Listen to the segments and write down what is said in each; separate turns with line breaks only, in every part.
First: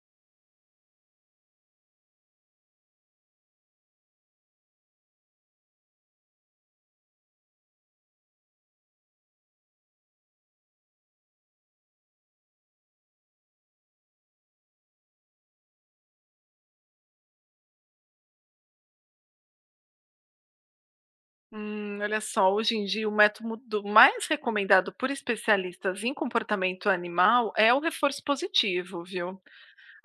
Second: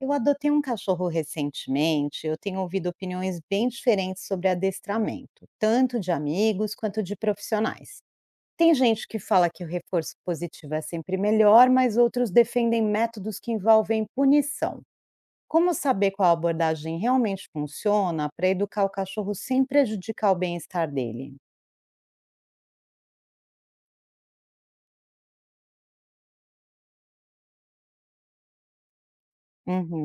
Eu adotei um cachorro recentemente, eu tenho ouvido opiniões bem diferentes sobre adestramento, tanto de amigos quanto de profissionais. Tem gente que fala que o reforço positivo é sempre melhor, mas outros defendem métodos que envolvem punição. Como saber qual abordagem realmente funciona para educar o cachorro sem prejudicar o bem-estar dele?
Hoje em dia o método mais recomendado por especialistas em comportamento animal é o reforço positivo, viu?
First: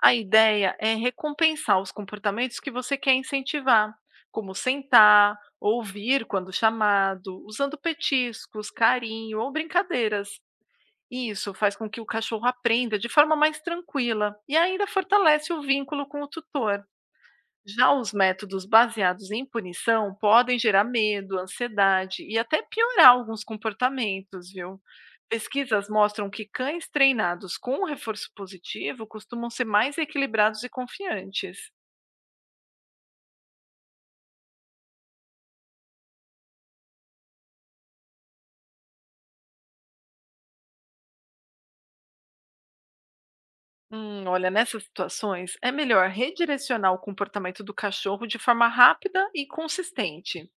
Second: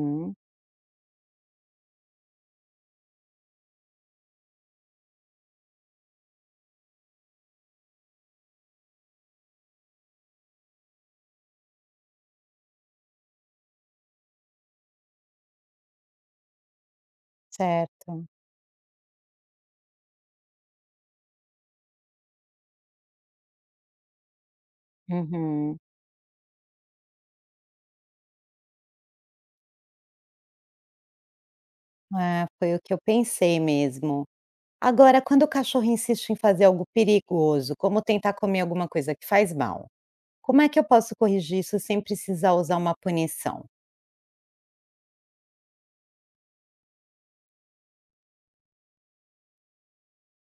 A ideia é recompensar os comportamentos que você quer incentivar, como sentar, ouvir quando chamado, usando petiscos, carinho ou brincadeiras. E isso faz com que o cachorro aprenda de forma mais tranquila e ainda fortalece o vínculo com o tutor. Já os
certo.
métodos baseados em punição podem gerar medo, ansiedade e até piorar alguns comportamentos, viu?
Uhum.
Pesquisas mostram que cães treinados com um reforço positivo costumam ser mais equilibrados e confiantes.
É, foi o que eu pensei mesmo. Agora, quando o cachorro insiste em fazer algo perigoso, como tentar comer alguma coisa que faz mal, como é que eu posso corrigir isso sem precisar usar uma punição?
Nessas situações é melhor redirecionar o comportamento do cachorro de forma rápida e consistente.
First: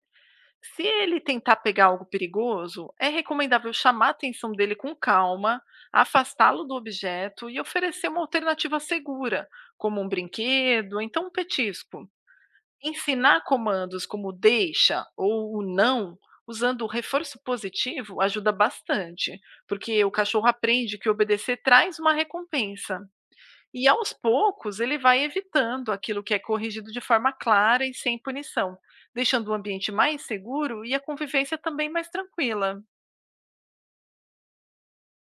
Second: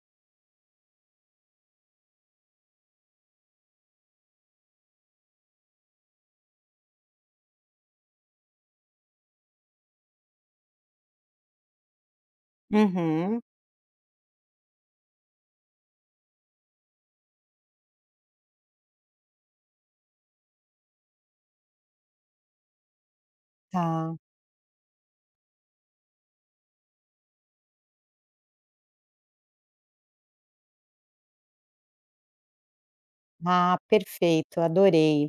Se ele tentar pegar algo perigoso, é recomendável chamar a atenção dele com calma, afastá-lo do objeto e oferecer uma alternativa segura, como um brinquedo, ou então um petisco.
Uhum.
Ensinar comandos como deixa ou o não, usando o reforço positivo, ajuda bastante, porque o cachorro aprende que obedecer traz uma recompensa. E aos
Tá.
poucos ele vai evitando aquilo que é corrigido de forma clara e sem punição, deixando o ambiente mais seguro e a convivência também mais tranquila.
Ah, perfeito, adorei.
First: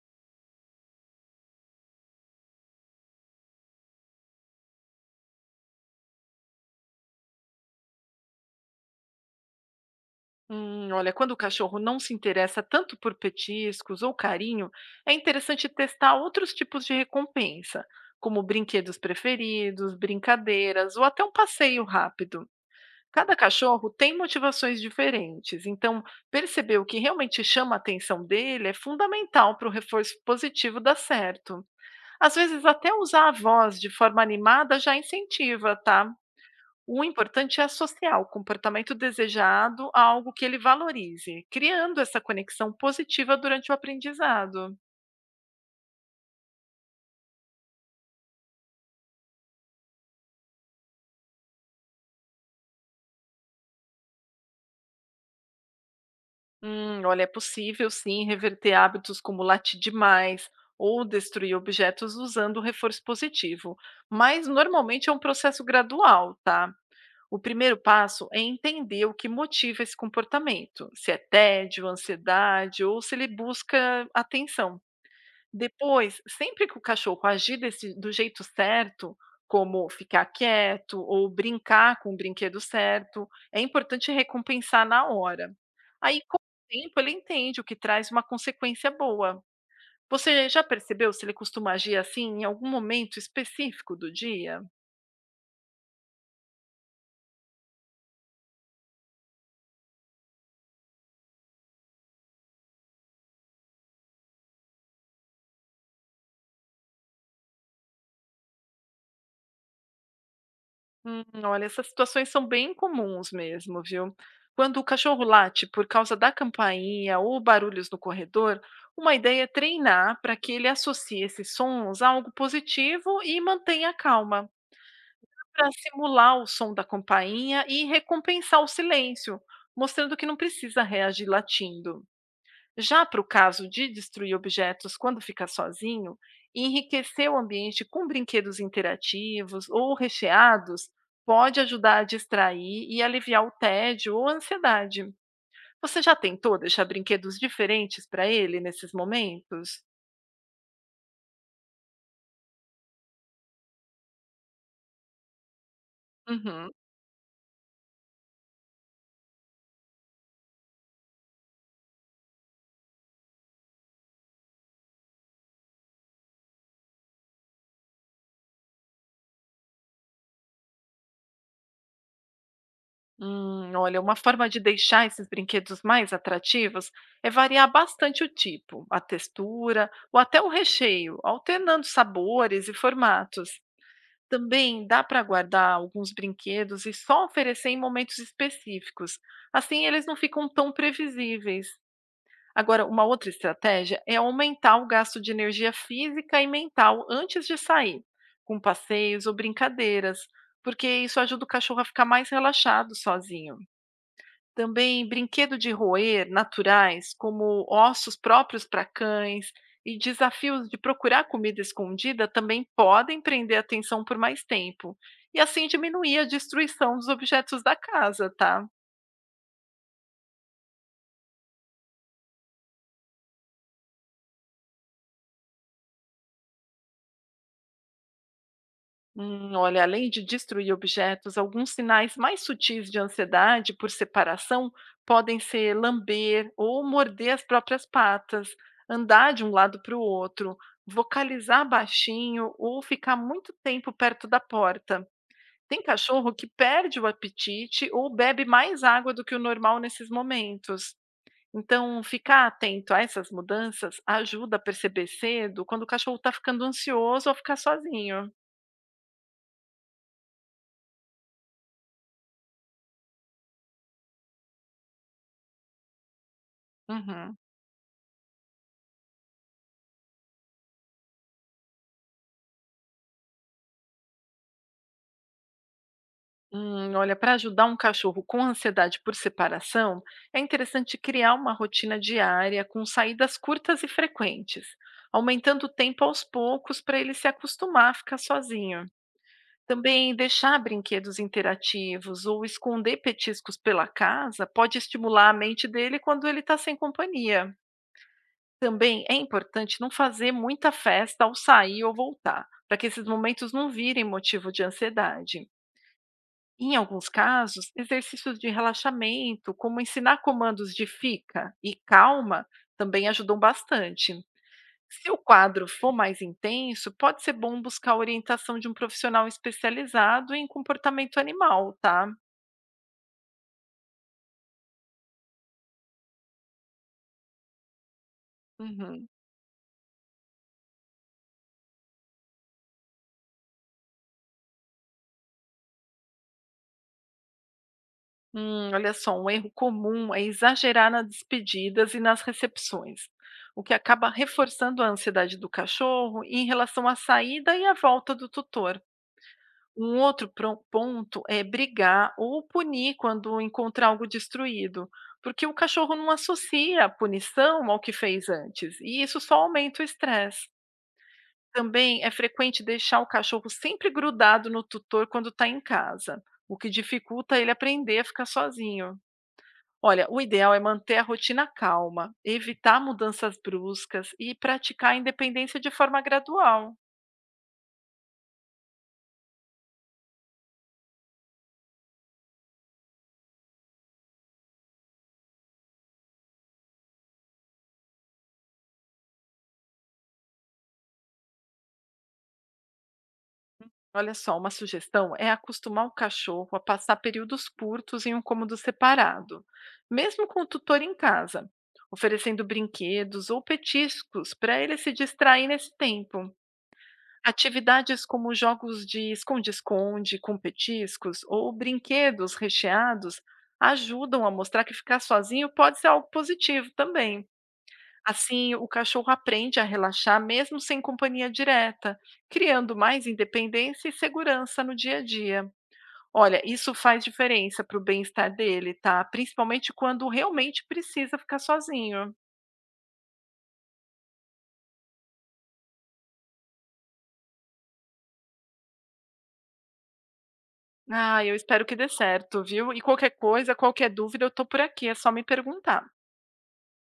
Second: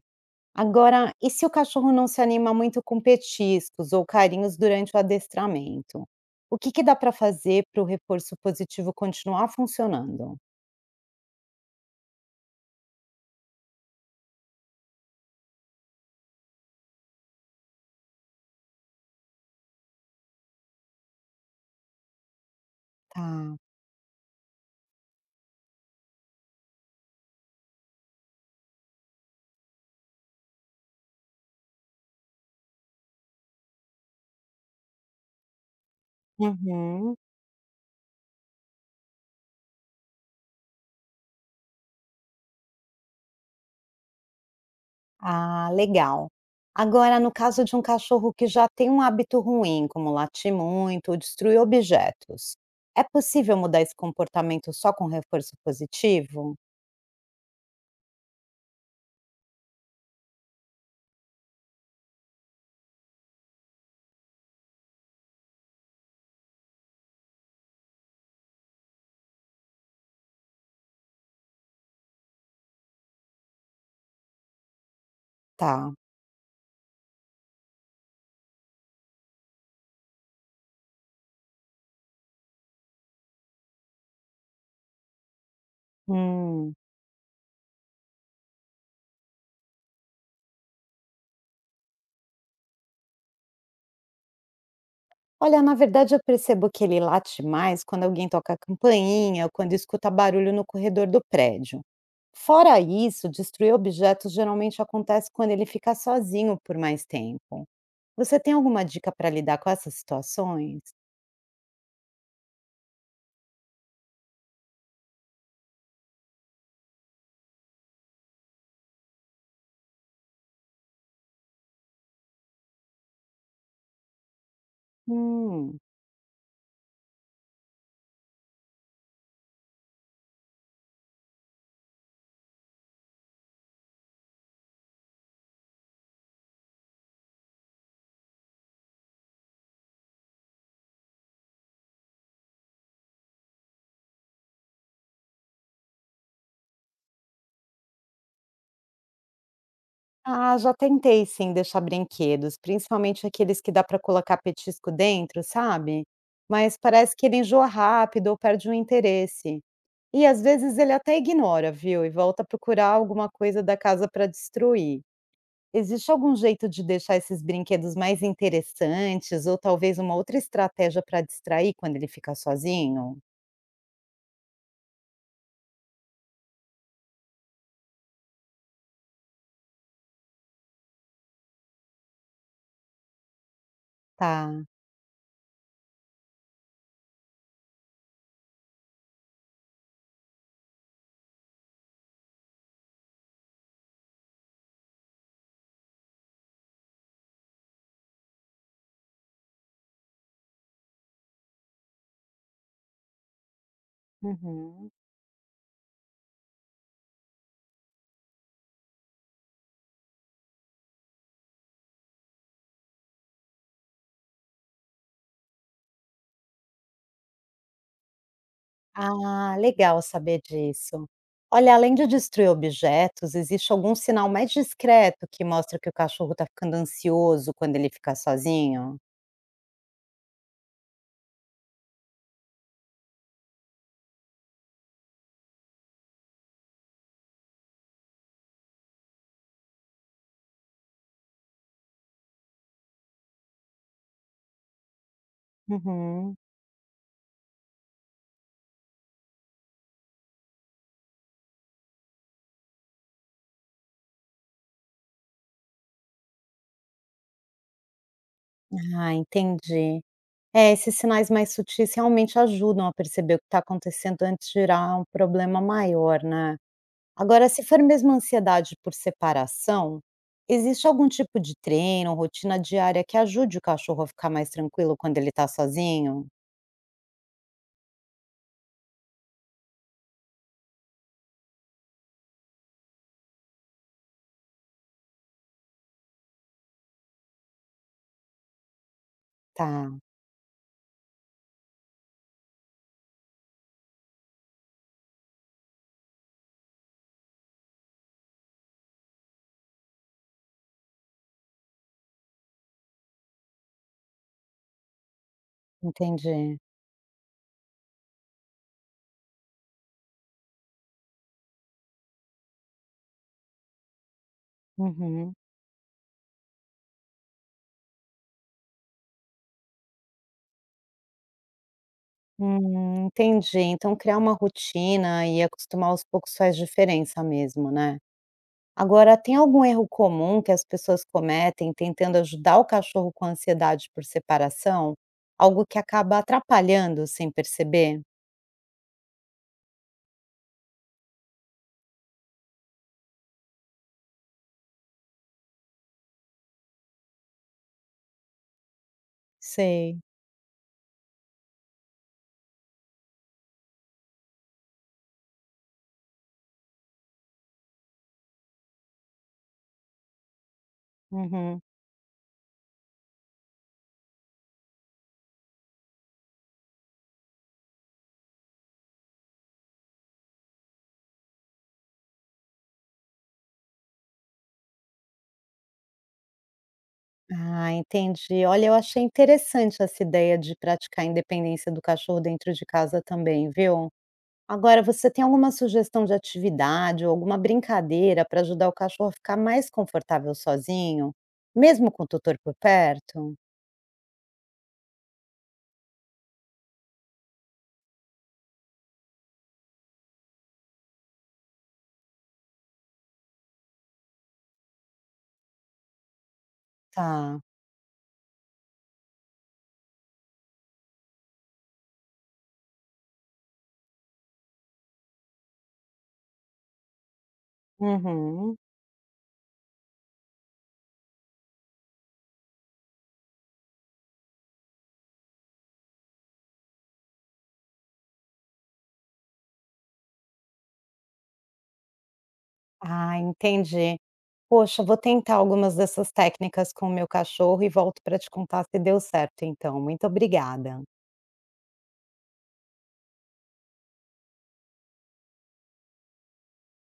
Agora, e se o cachorro não se anima muito com petiscos ou carinhos durante o adestramento? O que que dá para fazer para o reforço positivo continuar funcionando?
Quando o cachorro não se interessa tanto por petiscos ou carinho, é interessante testar outros tipos de recompensa, como brinquedos preferidos, brincadeiras ou até um passeio rápido. Cada
Tá.
cachorro tem motivações diferentes, então perceber o que realmente chama a atenção dele é fundamental para o reforço positivo dar certo. Às vezes, até usar a voz de forma animada já incentiva, tá? O
Uhum.
importante é associar o comportamento desejado a algo que ele valorize, criando essa conexão positiva durante o aprendizado.
Ah, legal. Agora, no caso de um cachorro que já tem um hábito ruim, como latir muito ou destruir objetos, é possível mudar esse comportamento só com reforço positivo?
É possível sim reverter hábitos como latir demais ou destruir objetos usando o reforço positivo, mas normalmente é um processo gradual, tá? O primeiro passo é entender o que motiva esse comportamento, se é tédio, ansiedade ou se ele busca atenção.
Tá.
Depois, sempre que o cachorro agir desse do jeito certo, como ficar quieto ou brincar com o brinquedo certo, é importante recompensar na hora. Aí, com o
Hum.
tempo, ele entende o que traz uma consequência boa. Você já percebeu se ele costuma agir assim em algum momento específico do dia?
Olha, na verdade, eu percebo que ele late mais quando alguém toca a campainha ou quando escuta barulho no corredor do prédio. Fora isso, destruir objetos geralmente acontece quando ele fica sozinho por mais tempo. Você tem alguma dica para lidar com essas situações?
Essas situações são bem comuns mesmo, viu? Quando o cachorro late por causa da campainha ou barulhos no corredor, uma ideia é treinar para que ele associe esses sons a algo positivo e mantenha a calma, para
Hum.
simular o som da campainha e recompensar o silêncio, mostrando que não precisa reagir latindo. Já para o caso de destruir objetos quando fica sozinho, enriquecer o ambiente com brinquedos interativos ou recheados pode ajudar a distrair e aliviar o tédio ou a ansiedade. Você já tentou deixar brinquedos diferentes para ele nesses momentos?
Ah, já tentei sim deixar brinquedos, principalmente aqueles que dá para colocar petisco dentro, sabe?
Uhum.
Mas parece que ele enjoa rápido ou perde o interesse. E às vezes ele até ignora, viu? E volta a procurar alguma coisa da casa para destruir. Existe algum jeito de deixar esses brinquedos mais interessantes ou talvez uma outra estratégia para distrair quando ele fica sozinho?
Uma forma de deixar esses brinquedos mais atrativos é variar bastante o tipo, a textura ou até o recheio, alternando sabores e formatos.
Tá.
Também dá para guardar alguns brinquedos e só oferecer em momentos específicos. Assim, eles não ficam tão previsíveis. Agora, uma outra estratégia é aumentar o gasto de energia física e mental antes de sair, com passeios ou brincadeiras, porque isso ajuda o cachorro a ficar mais relaxado sozinho.
Uhum.
Também brinquedo de roer naturais, como ossos próprios para cães, e desafios de procurar comida escondida também podem prender a atenção por mais tempo, e assim diminuir a destruição dos objetos da casa, tá?
Ah, legal saber disso. Olha, além de destruir objetos, existe algum sinal mais discreto que mostra que o cachorro está ficando ansioso quando ele fica sozinho?
Além de destruir objetos, alguns sinais mais sutis de ansiedade por separação podem ser lamber ou morder as próprias patas, andar de um lado para o outro, vocalizar baixinho ou ficar muito tempo perto da porta. Tem cachorro
Uhum.
que perde o apetite ou bebe mais água do que o normal nesses momentos. Então, ficar atento a essas mudanças ajuda a perceber cedo quando o cachorro está ficando ansioso ou ficar sozinho.
Ah, entendi. É, esses sinais mais sutis realmente ajudam a perceber o que está acontecendo antes de virar um problema maior, né?
Uhum.
Agora, se for mesmo ansiedade por separação, existe algum tipo de treino, rotina diária que ajude o cachorro a ficar mais tranquilo quando ele está sozinho?
Para ajudar um cachorro com ansiedade por separação, é interessante criar uma rotina diária com saídas curtas e frequentes, aumentando o tempo aos poucos para ele se acostumar a ficar sozinho.
Tá,
Também deixar brinquedos interativos ou esconder petiscos pela casa pode estimular a mente dele quando ele está sem companhia. Também é importante não fazer muita festa ao sair ou voltar, para que esses momentos não virem motivo de ansiedade.
entendi.
Em alguns casos, exercícios de relaxamento, como ensinar comandos de fica e calma, também ajudam bastante. Se o
Uhum.
quadro for mais intenso, pode ser bom buscar a orientação de um profissional especializado em comportamento animal, tá?
Entendi. Então criar uma rotina e acostumar aos poucos faz diferença mesmo, né.
Uhum.
Agora, tem algum erro comum que as pessoas cometem tentando ajudar o cachorro com ansiedade por separação? Algo que acaba atrapalhando sem perceber?
Um erro comum é exagerar nas despedidas e nas recepções, o que acaba reforçando a ansiedade do cachorro em relação à saída e à volta do tutor. Um
Sei.
outro pro ponto é brigar ou punir quando encontrar algo destruído, porque o cachorro não associa a punição ao que fez antes, e isso só aumenta o estresse.
Uhum.
Também é frequente deixar o cachorro sempre grudado no tutor quando está em casa, o que dificulta ele aprender a ficar sozinho. Olha, o ideal é manter a rotina calma, evitar mudanças bruscas e praticar a independência de forma gradual.
Ah, entendi. Olha, eu achei interessante essa ideia de praticar a independência do cachorro dentro de casa também, viu. Agora, você tem alguma sugestão de atividade ou alguma brincadeira para ajudar o cachorro a ficar mais confortável sozinho, mesmo com o tutor por perto?
Olha só, uma sugestão é acostumar o cachorro a passar períodos curtos em um cômodo separado, mesmo com o tutor em casa, oferecendo brinquedos ou petiscos para ele se distrair nesse tempo.
Tá.
Atividades como jogos de esconde-esconde com petiscos ou brinquedos recheados ajudam a mostrar que ficar sozinho pode ser algo positivo também. Assim,
Uhum.
o cachorro aprende a relaxar mesmo sem companhia direta, criando mais independência e segurança no dia a dia. Olha, isso faz diferença para o bem-estar dele, tá? Principalmente quando realmente precisa ficar sozinho.
Ah, entendi. Poxa, vou tentar algumas dessas técnicas com o meu cachorro e volto para te contar se deu certo, então. Muito obrigada.
Ah, eu espero que dê certo, viu? E qualquer coisa, qualquer dúvida, eu tô por aqui, é só me perguntar.